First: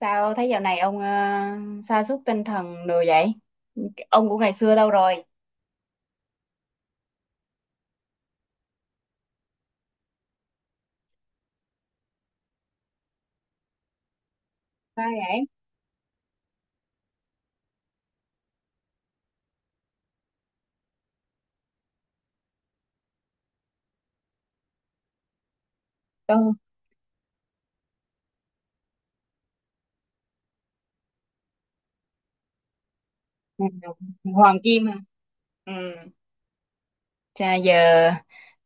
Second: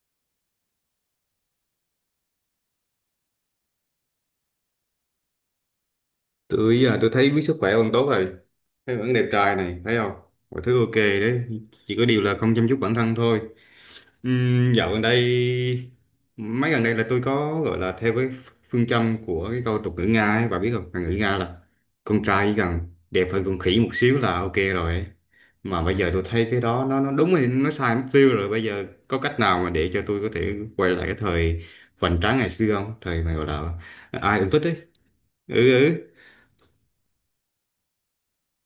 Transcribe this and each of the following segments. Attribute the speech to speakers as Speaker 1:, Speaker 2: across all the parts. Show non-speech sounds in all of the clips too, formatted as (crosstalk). Speaker 1: Sao thấy dạo này ông sa sút tinh thần đồ vậy? Ông của ngày xưa đâu rồi?
Speaker 2: Tôi giờ tôi thấy biết sức khỏe ông tốt rồi, thấy vẫn đẹp trai này, thấy không? Mọi thứ ok đấy, chỉ có điều là không chăm chút bản thân thôi. Dạo gần
Speaker 1: Sao vậy?
Speaker 2: đây, mấy gần đây là tôi có gọi là theo cái phương châm của cái câu tục ngữ Nga ấy, bà biết không? Ngữ Nga là con trai chỉ cần đẹp hơn con khỉ một xíu là ok rồi ấy. Mà bây giờ tôi thấy
Speaker 1: Tôi
Speaker 2: cái đó nó đúng rồi, nó sai mục tiêu rồi. Bây giờ có cách nào mà để cho tôi có thể quay lại cái thời vành tráng ngày xưa không, thời mà gọi là ai cũng
Speaker 1: Hoàng
Speaker 2: thích ấy?
Speaker 1: Kim à? Ừ.
Speaker 2: Ừ, ừ.
Speaker 1: Chà giờ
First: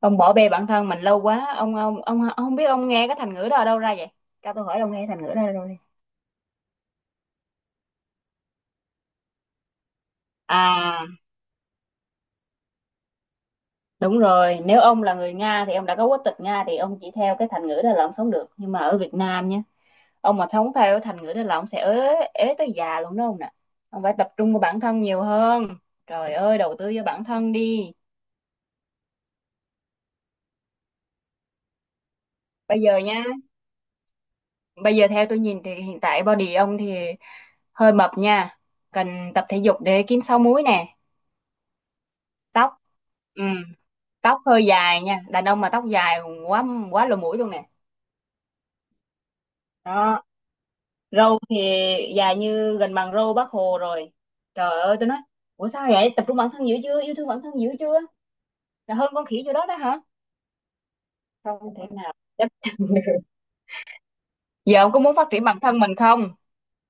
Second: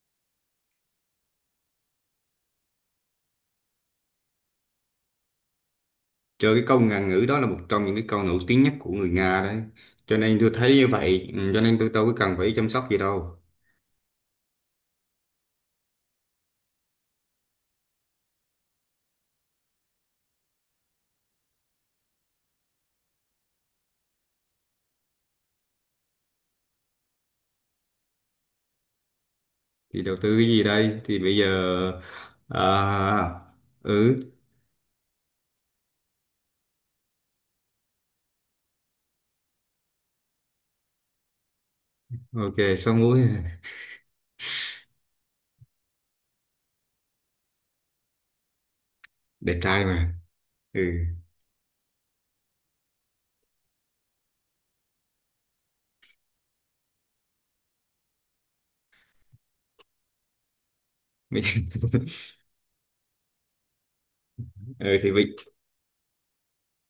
Speaker 1: ông bỏ bê bản thân mình lâu quá. Ông không biết ông nghe cái thành ngữ đó ở đâu ra vậy? Cho tôi hỏi ông nghe thành ngữ đó ở đâu đi.
Speaker 2: Trời, cái câu ngạn ngữ đó là một trong những cái câu nổi tiếng nhất của người Nga đấy. Cho nên tôi thấy như
Speaker 1: À,
Speaker 2: vậy, ừ, cho nên tôi đâu có cần phải chăm sóc gì đâu.
Speaker 1: đúng rồi, nếu ông là người Nga thì ông đã có quốc tịch Nga thì ông chỉ theo cái thành ngữ đó là ông sống được. Nhưng mà ở Việt Nam nhé, ông mà không theo thành ngữ đó là ông sẽ ế ế tới già luôn đó ông nè. Ông phải tập trung vào bản thân nhiều hơn, trời ơi, đầu tư cho bản thân đi.
Speaker 2: Thì đầu tư cái gì đây? Thì bây giờ...
Speaker 1: Bây giờ nha,
Speaker 2: À, ừ,
Speaker 1: bây giờ theo tôi nhìn thì hiện tại body ông thì hơi mập nha, cần tập thể dục để kiếm sáu múi nè.
Speaker 2: ok,
Speaker 1: Tóc,
Speaker 2: 6 mũi.
Speaker 1: ừ, tóc hơi dài nha, đàn ông mà tóc dài quá quá lỗ mũi luôn nè
Speaker 2: (laughs) Đẹp trai mà.
Speaker 1: đó.
Speaker 2: Ừ.
Speaker 1: Râu thì dài như gần bằng râu bác Hồ rồi, trời ơi tôi nói, ủa sao vậy? Tập trung bản thân dữ chưa, yêu thương bản thân dữ chưa, là hơn con khỉ chỗ đó đó hả?
Speaker 2: Mấy-
Speaker 1: Không thể nào
Speaker 2: (laughs)
Speaker 1: chấp nhận được. Giờ ông
Speaker 2: ừ
Speaker 1: có
Speaker 2: thì,
Speaker 1: muốn phát
Speaker 2: bây-
Speaker 1: triển bản thân mình không?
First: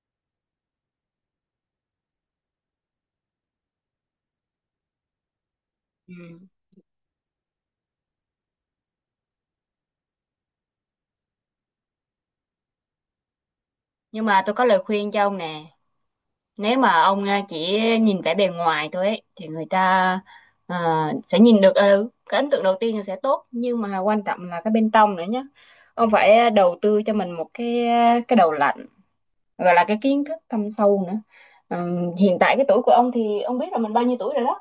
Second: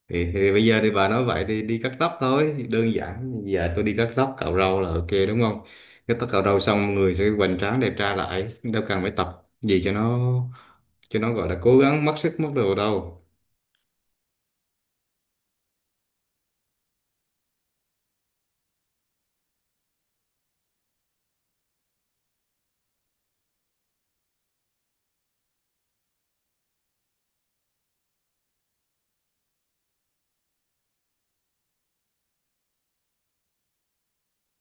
Speaker 2: thì, thì bây giờ thì bà nói vậy thì đi cắt tóc thôi. Thì đơn giản, giờ tôi đi cắt tóc, cạo râu là ok đúng không?
Speaker 1: Ừ.
Speaker 2: Cắt tóc cạo râu xong người sẽ hoành tráng đẹp trai lại. Đâu cần phải tập gì cho nó gọi là cố gắng mất sức mất đồ đâu.
Speaker 1: Nhưng mà tôi có lời khuyên cho ông nè. Nếu mà ông chỉ nhìn vẻ bề ngoài thôi ấy, thì người ta, à, sẽ nhìn được, cái ấn tượng đầu tiên là sẽ tốt, nhưng mà quan trọng là cái bên trong nữa nhé. Ông phải đầu tư cho mình một cái, cái đầu lạnh, gọi là cái kiến thức thâm sâu nữa. Ừ, hiện tại cái tuổi của ông thì ông biết là mình bao nhiêu tuổi rồi đó.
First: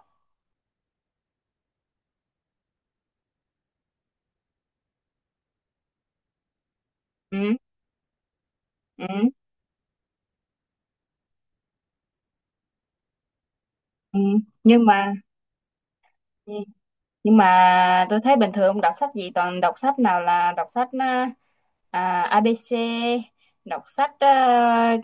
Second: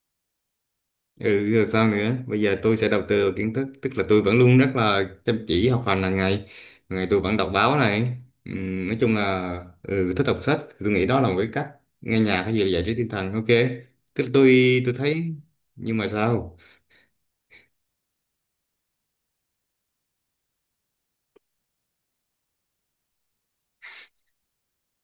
Speaker 2: Ừ, rồi sao nữa? Bây giờ tôi sẽ đầu tư vào kiến thức, tức là tôi vẫn luôn rất là chăm chỉ học hành hàng ngày. Hàng ngày tôi vẫn
Speaker 1: Ừ,
Speaker 2: đọc báo này. Nói
Speaker 1: ừ,
Speaker 2: chung là ừ, thích đọc sách, tôi nghĩ đó là một cái cách nghe nhạc hay gì là giải trí tinh thần, ok.
Speaker 1: ừ.
Speaker 2: Tức là tôi
Speaker 1: Nhưng
Speaker 2: tôi
Speaker 1: mà,
Speaker 2: thấy, nhưng mà
Speaker 1: ừ,
Speaker 2: sao?
Speaker 1: nhưng mà tôi thấy bình thường ông đọc sách gì, toàn đọc sách nào là đọc sách, ABC, đọc sách,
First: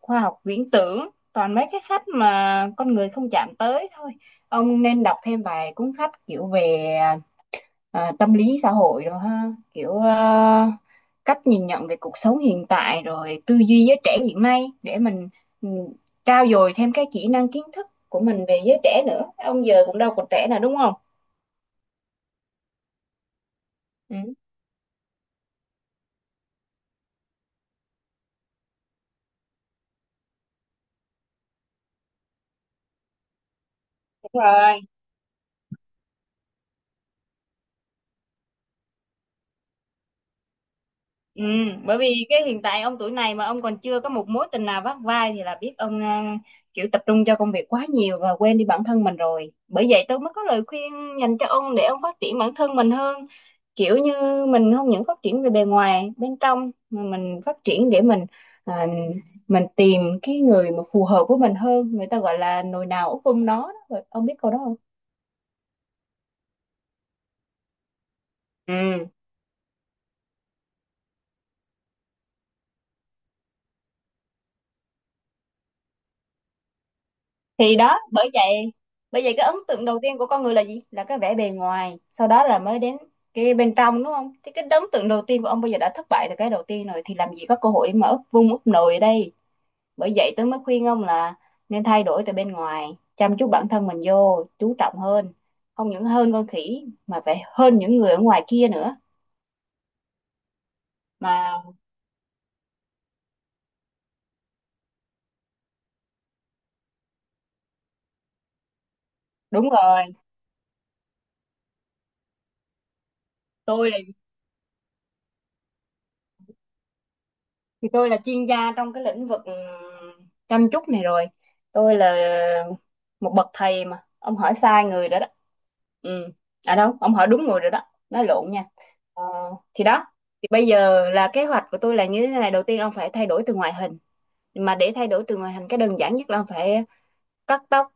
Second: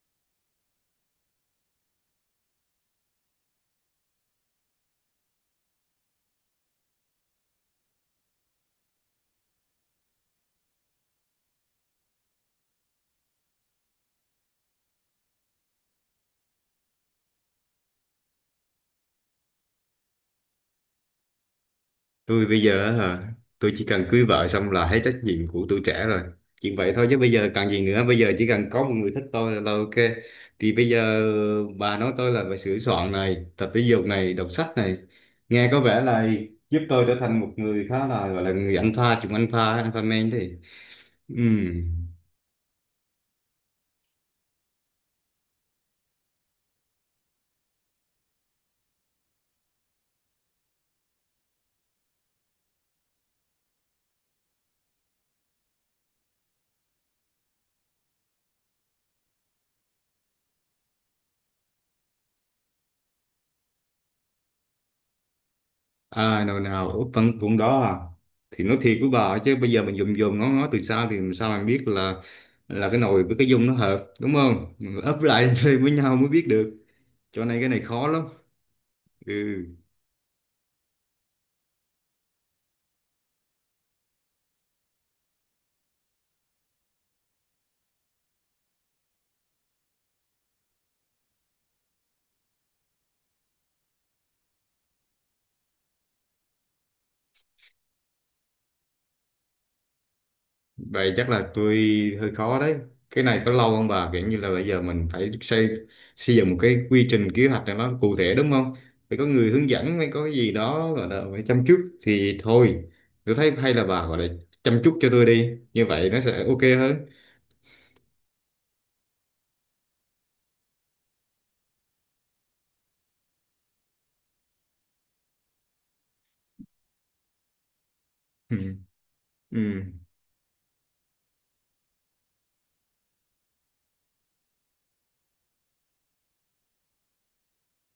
Speaker 1: khoa học viễn tưởng, toàn mấy cái sách mà con người không chạm tới thôi. Ông nên đọc thêm vài cuốn sách kiểu về, tâm lý xã hội rồi ha, kiểu, cách nhìn nhận về cuộc sống hiện tại rồi tư duy giới trẻ hiện nay để mình, ừ, trau dồi thêm cái kỹ năng kiến thức của mình về giới trẻ nữa. Ông giờ cũng đâu còn trẻ nào đúng không?
Speaker 2: Tôi bây giờ á hả, tôi chỉ cần cưới
Speaker 1: Ừ.
Speaker 2: vợ xong là hết trách nhiệm của tuổi trẻ rồi, chuyện vậy thôi chứ bây giờ cần gì nữa? Bây giờ chỉ cần có một người thích tôi là ok. Thì bây giờ bà nói tôi là phải sửa soạn này, tập thể dục
Speaker 1: Đúng
Speaker 2: này, đọc sách
Speaker 1: rồi.
Speaker 2: này, nghe có vẻ là giúp tôi trở thành một người khá là gọi là người alpha, chủng alpha alpha man thì ừ.
Speaker 1: Ừ, bởi vì cái hiện tại ông tuổi này mà ông còn chưa có một mối tình nào vắt vai thì là biết ông, kiểu tập trung cho công việc quá nhiều và quên đi bản thân mình rồi. Bởi vậy tôi mới có lời khuyên dành cho ông để ông phát triển bản thân mình hơn. Kiểu như mình không những phát triển về bề ngoài, bên trong mà mình phát triển để mình, à, mình tìm cái người mà phù hợp với mình hơn. Người ta gọi là nồi nào úp vung nó đó. Ông biết câu đó không?
Speaker 2: À, nào nào, ở phần vùng đó à? Thì nói thiệt
Speaker 1: Ừ.
Speaker 2: với bà ấy chứ bây giờ mình dùng dùng ngó ngó từ xa thì làm sao mình biết là cái nồi với cái dung nó hợp đúng không? Mình ấp lại (laughs) lên với nhau mới biết được. Cho nên cái
Speaker 1: Thì
Speaker 2: này
Speaker 1: đó,
Speaker 2: khó lắm.
Speaker 1: bởi vậy cái ấn
Speaker 2: Ừ,
Speaker 1: tượng đầu tiên của con người là gì, là cái vẻ bề ngoài, sau đó là mới đến cái bên trong đúng không? Thì cái ấn tượng đầu tiên của ông bây giờ đã thất bại từ cái đầu tiên rồi thì làm gì có cơ hội để mà úp vung úp nồi ở đây. Bởi vậy tôi mới khuyên ông là nên thay đổi từ bên ngoài, chăm chút bản thân mình vô, chú trọng hơn, không những hơn con khỉ mà phải hơn những người ở ngoài kia nữa
Speaker 2: vậy chắc là
Speaker 1: mà.
Speaker 2: tôi hơi khó đấy. Cái này có lâu không bà? Kiểu như là bây giờ mình phải xây xây dựng một cái quy trình kế hoạch cho nó cụ thể đúng không? Phải có người hướng
Speaker 1: Đúng
Speaker 2: dẫn,
Speaker 1: rồi,
Speaker 2: phải có cái gì đó gọi là phải chăm chút thì thôi. Tôi thấy hay là
Speaker 1: tôi là
Speaker 2: bà gọi là chăm chút cho tôi đi. Như vậy nó sẽ ok hơn.
Speaker 1: tôi là chuyên gia trong cái lĩnh vực chăm chút này rồi, tôi là một bậc thầy mà ông hỏi sai người rồi đó. Ừ. À đâu, ông hỏi đúng người rồi đó, nói lộn nha.
Speaker 2: (laughs)
Speaker 1: Ờ, thì
Speaker 2: Ừ,
Speaker 1: đó, thì bây giờ là kế hoạch của tôi là như thế này. Đầu tiên ông phải thay đổi từ ngoại hình, mà để thay đổi từ ngoại hình cái đơn giản nhất là ông phải cắt tóc,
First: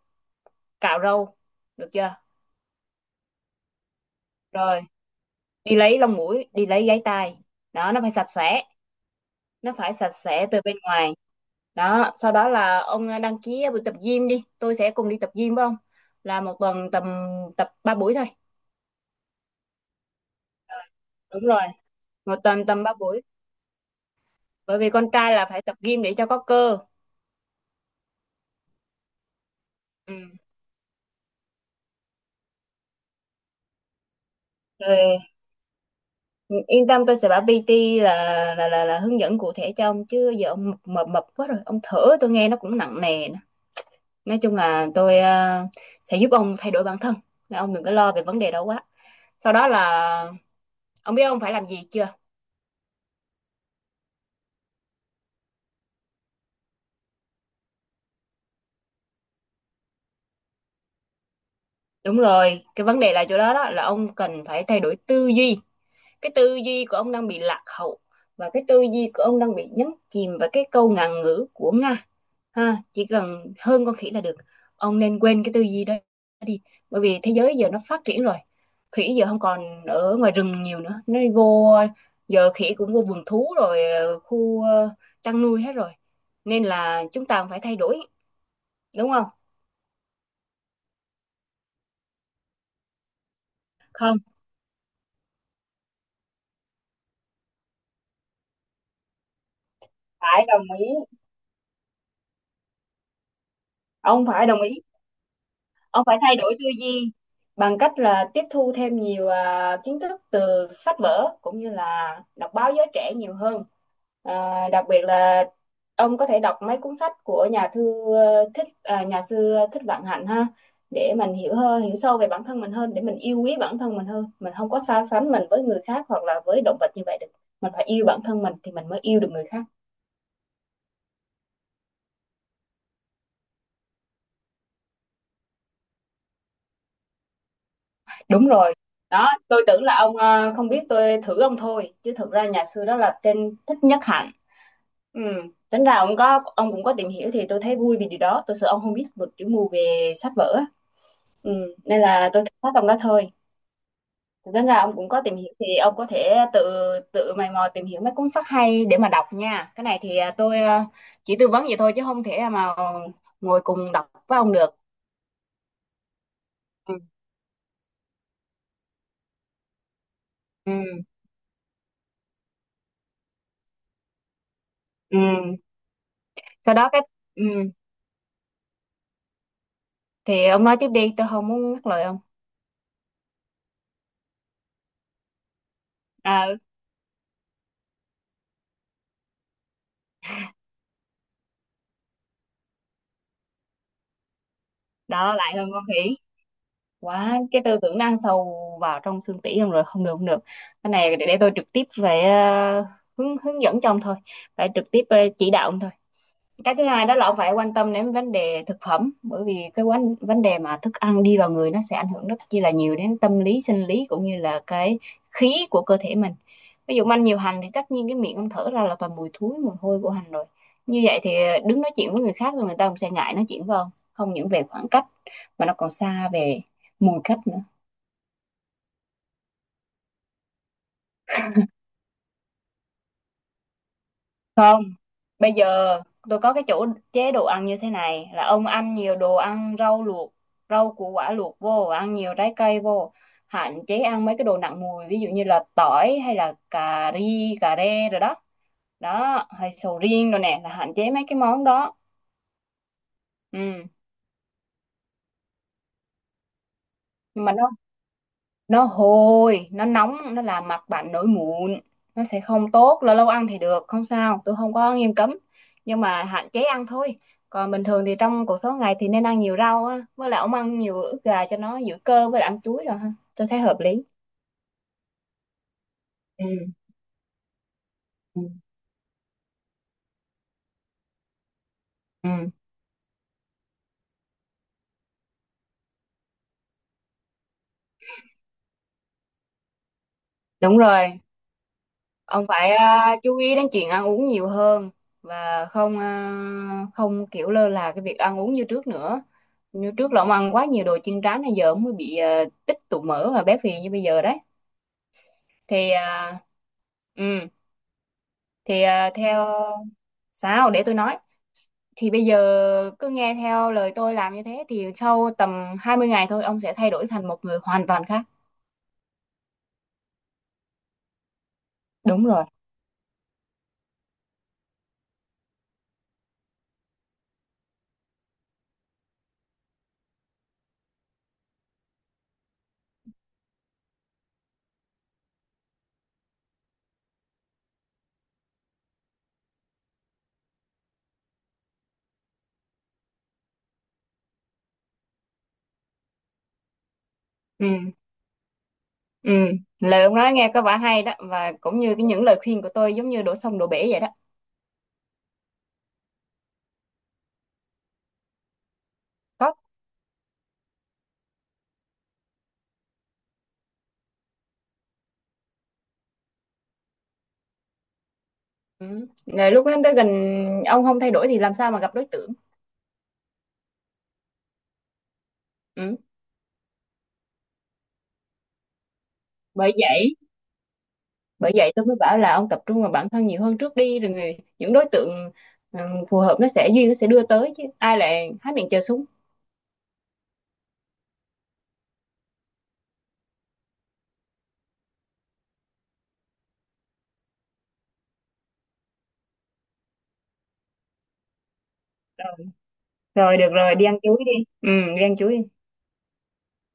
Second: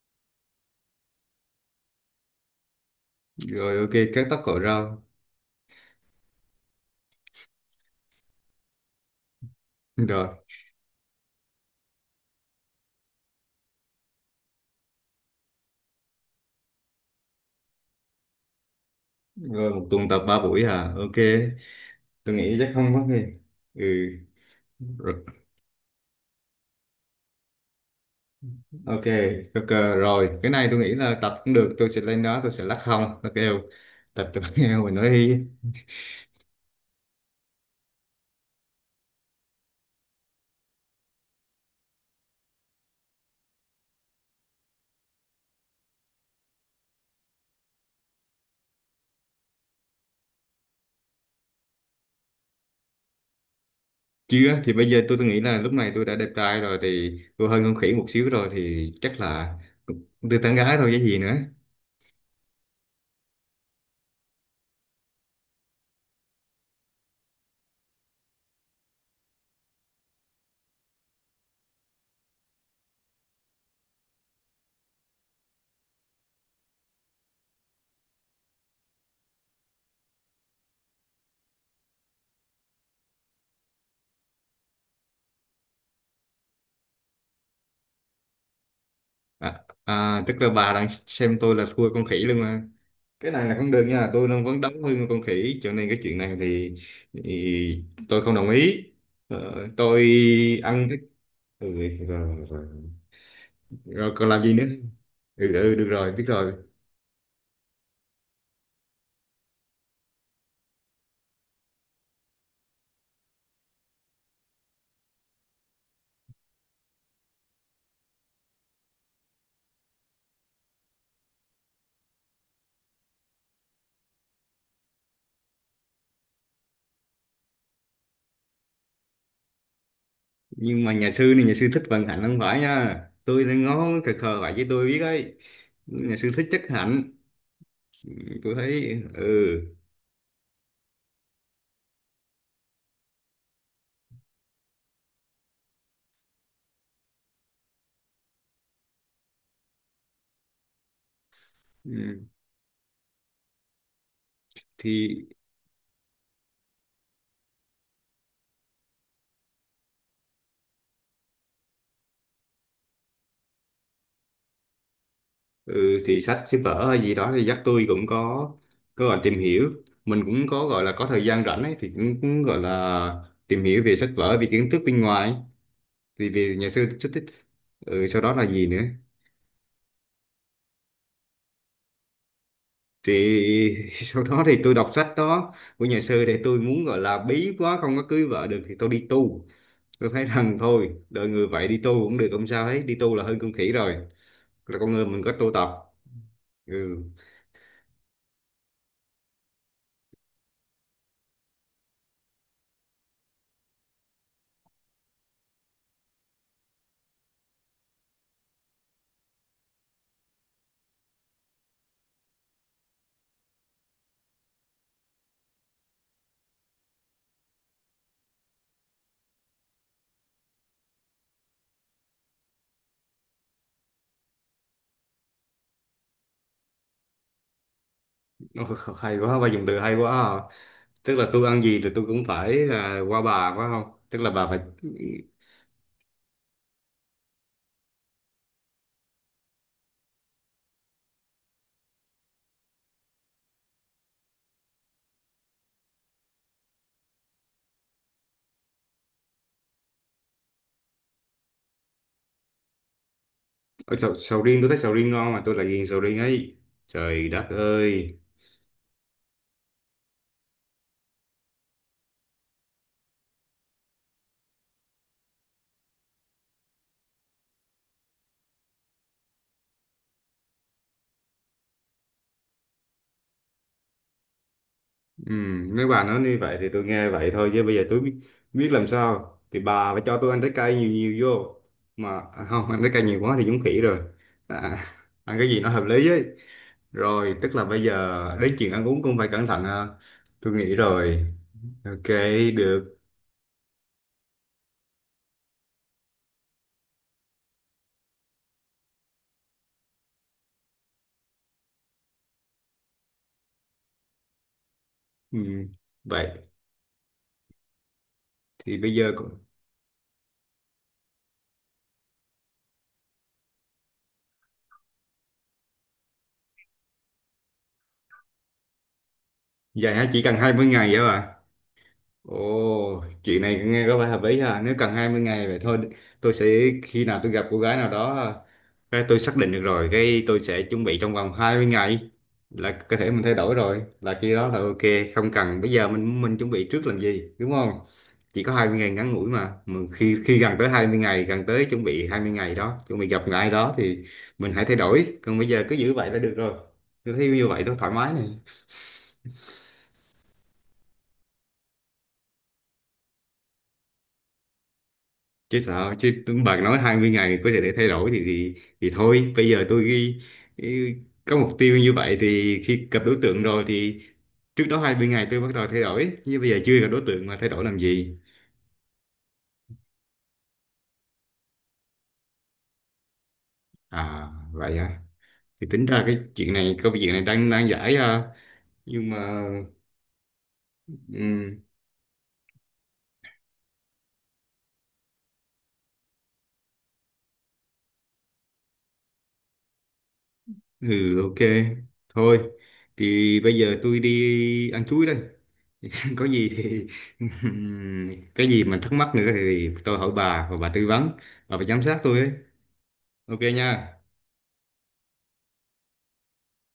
Speaker 1: cạo râu, được chưa?
Speaker 2: rồi ok cắt tóc cội
Speaker 1: Rồi
Speaker 2: rau.
Speaker 1: đi lấy lông mũi, đi lấy gáy tai, đó, nó phải sạch sẽ, nó phải sạch
Speaker 2: Rồi,
Speaker 1: sẽ từ bên ngoài đó. Sau đó là ông, đăng ký buổi tập gym đi, tôi sẽ cùng đi tập gym với ông, là một tuần tầm tập 3 buổi thôi.
Speaker 2: rồi một tuần tập 3 buổi à, ok.
Speaker 1: Đúng rồi,
Speaker 2: Tôi
Speaker 1: một
Speaker 2: nghĩ
Speaker 1: tuần
Speaker 2: chắc
Speaker 1: tầm
Speaker 2: không
Speaker 1: 3
Speaker 2: có
Speaker 1: buổi,
Speaker 2: gì. Ừ,
Speaker 1: bởi vì con
Speaker 2: rồi.
Speaker 1: trai là phải tập gym để cho có cơ.
Speaker 2: Ok, ok.
Speaker 1: Ừ.
Speaker 2: Rồi cái này tôi nghĩ là tập cũng được, tôi sẽ lên đó tôi sẽ lắc không nó kêu, tập cho nó nghe mình nói
Speaker 1: Rồi,
Speaker 2: hi.
Speaker 1: yên tâm, tôi sẽ bảo PT là là hướng dẫn cụ thể cho ông, chứ giờ ông mập mập mập quá rồi, ông thở tôi nghe nó cũng nặng nề nữa. Nói chung là tôi sẽ giúp ông thay đổi bản thân. Nên ông đừng có lo về vấn đề đó quá. Sau đó là ông biết ông phải làm gì chưa?
Speaker 2: Chưa thì bây giờ tôi nghĩ là lúc này tôi đã đẹp trai rồi thì tôi hơn con khỉ một xíu rồi thì chắc là tôi tán gái thôi chứ gì nữa.
Speaker 1: Đúng rồi, cái vấn đề là chỗ đó đó, là ông cần phải thay đổi tư duy. Cái tư duy của ông đang bị lạc hậu và cái tư duy của ông đang bị nhấn chìm vào cái câu ngạn ngữ của Nga. Ha, chỉ cần hơn con khỉ là được. Ông nên quên cái tư duy đó đi. Bởi vì thế giới giờ nó phát triển rồi. Khỉ giờ không còn ở ngoài rừng nhiều nữa. Nó vô, giờ khỉ cũng vô vườn thú rồi, khu chăn nuôi hết rồi. Nên là chúng ta cũng phải thay đổi, đúng không?
Speaker 2: À, à, tức là bà đang xem tôi là thua con khỉ luôn mà. Cái này là không được nha,
Speaker 1: Không,
Speaker 2: tôi đang vấn đống hơn con khỉ, cho nên cái chuyện này thì tôi không đồng ý. Tôi
Speaker 1: phải đồng ý.
Speaker 2: ăn cái, ừ, rồi, rồi. Rồi
Speaker 1: Ông
Speaker 2: còn làm
Speaker 1: phải
Speaker 2: gì
Speaker 1: đồng
Speaker 2: nữa?
Speaker 1: ý,
Speaker 2: Ừ, ừ được
Speaker 1: ông
Speaker 2: rồi,
Speaker 1: phải
Speaker 2: biết
Speaker 1: thay
Speaker 2: rồi.
Speaker 1: đổi tư duy bằng cách là tiếp thu thêm nhiều, kiến thức từ sách vở cũng như là đọc báo giới trẻ nhiều hơn, đặc biệt là ông có thể đọc mấy cuốn sách của nhà thư, nhà sư thích Vạn Hạnh ha, để mình hiểu hơn, hiểu sâu về bản thân mình hơn, để mình yêu quý bản thân mình hơn, mình không có so sánh mình với người khác hoặc là với động vật như vậy được. Mình phải yêu bản thân mình thì mình mới yêu được người khác.
Speaker 2: Nhưng mà nhà sư này, nhà sư thích vận hạnh không phải nha, tôi đang ngó khờ khờ vậy chứ tôi biết ấy, nhà sư thích chất hạnh. Ừ,
Speaker 1: Đúng
Speaker 2: tôi
Speaker 1: rồi.
Speaker 2: thấy ừ.
Speaker 1: Đó, tôi tưởng là ông, không biết, tôi thử ông thôi chứ thực ra nhà sư đó là tên Thích Nhất Hạnh. Ừ, tính ra ông có, ông cũng có tìm hiểu thì tôi thấy vui vì điều đó, tôi sợ ông không biết một chữ mù về sách vở á. Ừ, nên
Speaker 2: Ừ,
Speaker 1: là tôi thích sách ông đó thôi. Thì tính ra ông cũng
Speaker 2: thì.
Speaker 1: có tìm hiểu thì ông có thể tự tự mày mò tìm hiểu mấy cuốn sách hay để mà đọc nha. Cái này thì, tôi, chỉ tư vấn vậy thôi chứ không thể mà ngồi cùng đọc với ông được.
Speaker 2: Ừ, thì sách sách vở
Speaker 1: Ừ,
Speaker 2: hay gì đó thì dắt tôi cũng có gọi tìm hiểu. Mình cũng có
Speaker 1: ừ,
Speaker 2: gọi là có thời gian rảnh ấy thì cũng gọi là tìm hiểu về sách vở, về kiến thức bên
Speaker 1: ừ.
Speaker 2: ngoài, thì về nhà
Speaker 1: Sau
Speaker 2: sư
Speaker 1: đó cái,
Speaker 2: xuất thích.
Speaker 1: ừ.
Speaker 2: Ừ, sau đó là gì nữa?
Speaker 1: Thì ông nói tiếp đi, tôi không muốn ngắt lời ông.
Speaker 2: Thì (laughs) sau đó thì tôi đọc sách đó của nhà sư để
Speaker 1: à, ừ,
Speaker 2: tôi muốn gọi là bí quá không có cưới vợ được thì tôi đi tu. Tôi thấy rằng thôi đời người vậy đi tu cũng được, không sao hết, đi tu là hơn con khỉ rồi, là con người mình có
Speaker 1: đó
Speaker 2: tu
Speaker 1: lại
Speaker 2: tập.
Speaker 1: hơn con khỉ
Speaker 2: Ừ.
Speaker 1: quá, cái tư tưởng nó ăn sâu vào trong xương tủy ông rồi, không được không được. Cái này để tôi trực tiếp về, hướng hướng dẫn cho ông thôi, phải trực tiếp chỉ đạo ông thôi. Cái thứ hai đó là ông phải quan tâm đến vấn đề thực phẩm, bởi vì cái vấn vấn đề mà thức ăn đi vào người nó sẽ ảnh hưởng rất chi là nhiều đến tâm lý, sinh lý cũng như là cái khí của cơ thể mình. Ví dụ ông ăn nhiều hành thì tất nhiên cái miệng ông thở ra là toàn mùi thúi, mùi hôi của hành rồi. Như vậy thì đứng nói chuyện với người khác rồi người ta cũng sẽ ngại nói chuyện với ông, không những về khoảng cách mà nó còn xa về mùi cách nữa.
Speaker 2: (laughs) Ôi, hay quá, bà dùng từ hay quá à. Tức là tôi ăn gì thì tôi cũng phải là qua bà phải không, tức là bà phải...
Speaker 1: Không. Bây giờ tôi có cái chỗ chế độ ăn như thế này, là ông ăn nhiều đồ ăn rau luộc, rau củ quả luộc vô, ăn nhiều trái cây vô. Hạn chế ăn mấy cái đồ nặng mùi ví dụ như là tỏi hay là cà ri, cà rê rồi đó. Đó, hay sầu riêng rồi nè, là hạn chế mấy cái món đó. Ừ.
Speaker 2: Ở sầu riêng, tôi thấy sầu riêng ngon mà tôi lại ghiền sầu riêng ấy, trời đất
Speaker 1: Nhưng mà nó
Speaker 2: ơi.
Speaker 1: nó hôi, nó nóng, nó làm mặt bạn nổi mụn, nó sẽ không tốt. Lâu lâu ăn thì được không sao, tôi không có nghiêm cấm nhưng mà hạn chế ăn thôi. Còn bình thường thì trong cuộc sống ngày thì nên ăn nhiều rau á, với lại ông ăn nhiều ức gà cho nó giữ cơ, với lại ăn chuối rồi ha, tôi thấy hợp lý.
Speaker 2: Ừ, nếu bà nói như
Speaker 1: Ừ.
Speaker 2: vậy thì tôi nghe vậy thôi chứ bây giờ tôi biết,
Speaker 1: Ừ.
Speaker 2: biết làm sao. Thì bà phải cho tôi ăn trái cây nhiều nhiều vô, mà
Speaker 1: Ừ,
Speaker 2: à, không ăn trái cây nhiều quá thì giống khỉ rồi. À, (laughs) ăn cái gì nó hợp lý ấy. Rồi tức là bây giờ đến chuyện ăn uống cũng phải cẩn thận ha. Tôi nghĩ
Speaker 1: đúng rồi,
Speaker 2: rồi, ok,
Speaker 1: ông phải,
Speaker 2: được.
Speaker 1: chú ý đến chuyện ăn uống nhiều hơn và không, không kiểu lơ là cái việc ăn uống như trước nữa. Như trước là ông ăn quá nhiều đồ chiên rán nên giờ ông mới bị, tích tụ mỡ và béo phì như bây giờ đấy.
Speaker 2: Ừ.
Speaker 1: Thì
Speaker 2: Vậy
Speaker 1: ừ,
Speaker 2: thì
Speaker 1: thì
Speaker 2: bây giờ cũng...
Speaker 1: theo, sao để tôi nói. Thì bây giờ cứ nghe theo lời tôi làm như thế thì sau tầm 20 ngày thôi ông sẽ thay đổi thành một người hoàn toàn khác.
Speaker 2: Dài hả, chỉ cần 20 ngày hả bà?
Speaker 1: Đúng rồi.
Speaker 2: Ồ, chuyện này nghe có vẻ hợp lý ha, nếu cần 20 ngày vậy thôi. Tôi sẽ, khi nào tôi gặp cô gái nào đó cái tôi xác định được rồi cái tôi sẽ chuẩn bị trong vòng 20 ngày là cơ thể mình thay đổi rồi, là khi đó là ok. Không cần bây giờ mình chuẩn bị trước làm gì đúng không? Chỉ có 20 ngày ngắn ngủi mà. Mà khi khi gần tới 20 ngày, gần tới chuẩn bị 20 ngày đó, chuẩn bị gặp người ai đó thì mình hãy thay đổi, còn bây giờ cứ giữ vậy là được rồi. Tôi thấy như vậy nó
Speaker 1: Ừ.
Speaker 2: thoải mái này.
Speaker 1: Ừ, lời ông nói nghe có vẻ hay đó, và cũng như cái những lời khuyên của tôi giống như đổ sông đổ bể vậy đó.
Speaker 2: Chứ sao, chứ bạn nói 20 ngày có thể để thay đổi thì thì thôi bây
Speaker 1: Có.
Speaker 2: giờ tôi ghi, ghi- có mục tiêu như vậy thì khi gặp đối tượng rồi thì trước đó 20 ngày tôi bắt đầu thay đổi, nhưng bây giờ chưa gặp đối tượng mà thay đổi làm gì?
Speaker 1: Ừ. Là lúc đó tới gần, ông không thay đổi thì làm sao mà gặp đối tượng?
Speaker 2: À, vậy à? Thì tính
Speaker 1: Ừ.
Speaker 2: ra cái chuyện này, câu chuyện này đang đang giải à. Nhưng mà
Speaker 1: bởi vậy bởi
Speaker 2: ừ,
Speaker 1: vậy tôi mới bảo là ông tập trung vào bản thân nhiều hơn trước đi, rồi người những đối tượng, ừ, phù hợp nó sẽ duyên, nó sẽ đưa tới chứ ai lại há miệng chờ súng.
Speaker 2: ừ, ok, thôi thì bây giờ tôi đi ăn chuối đây, có gì thì (laughs) cái gì mà thắc mắc nữa thì tôi hỏi bà và bà tư vấn, bà phải giám sát tôi ấy.
Speaker 1: Rồi, rồi
Speaker 2: Ok
Speaker 1: được rồi, đi
Speaker 2: nha.
Speaker 1: ăn chuối đi. Ừ, đi ăn chuối đi.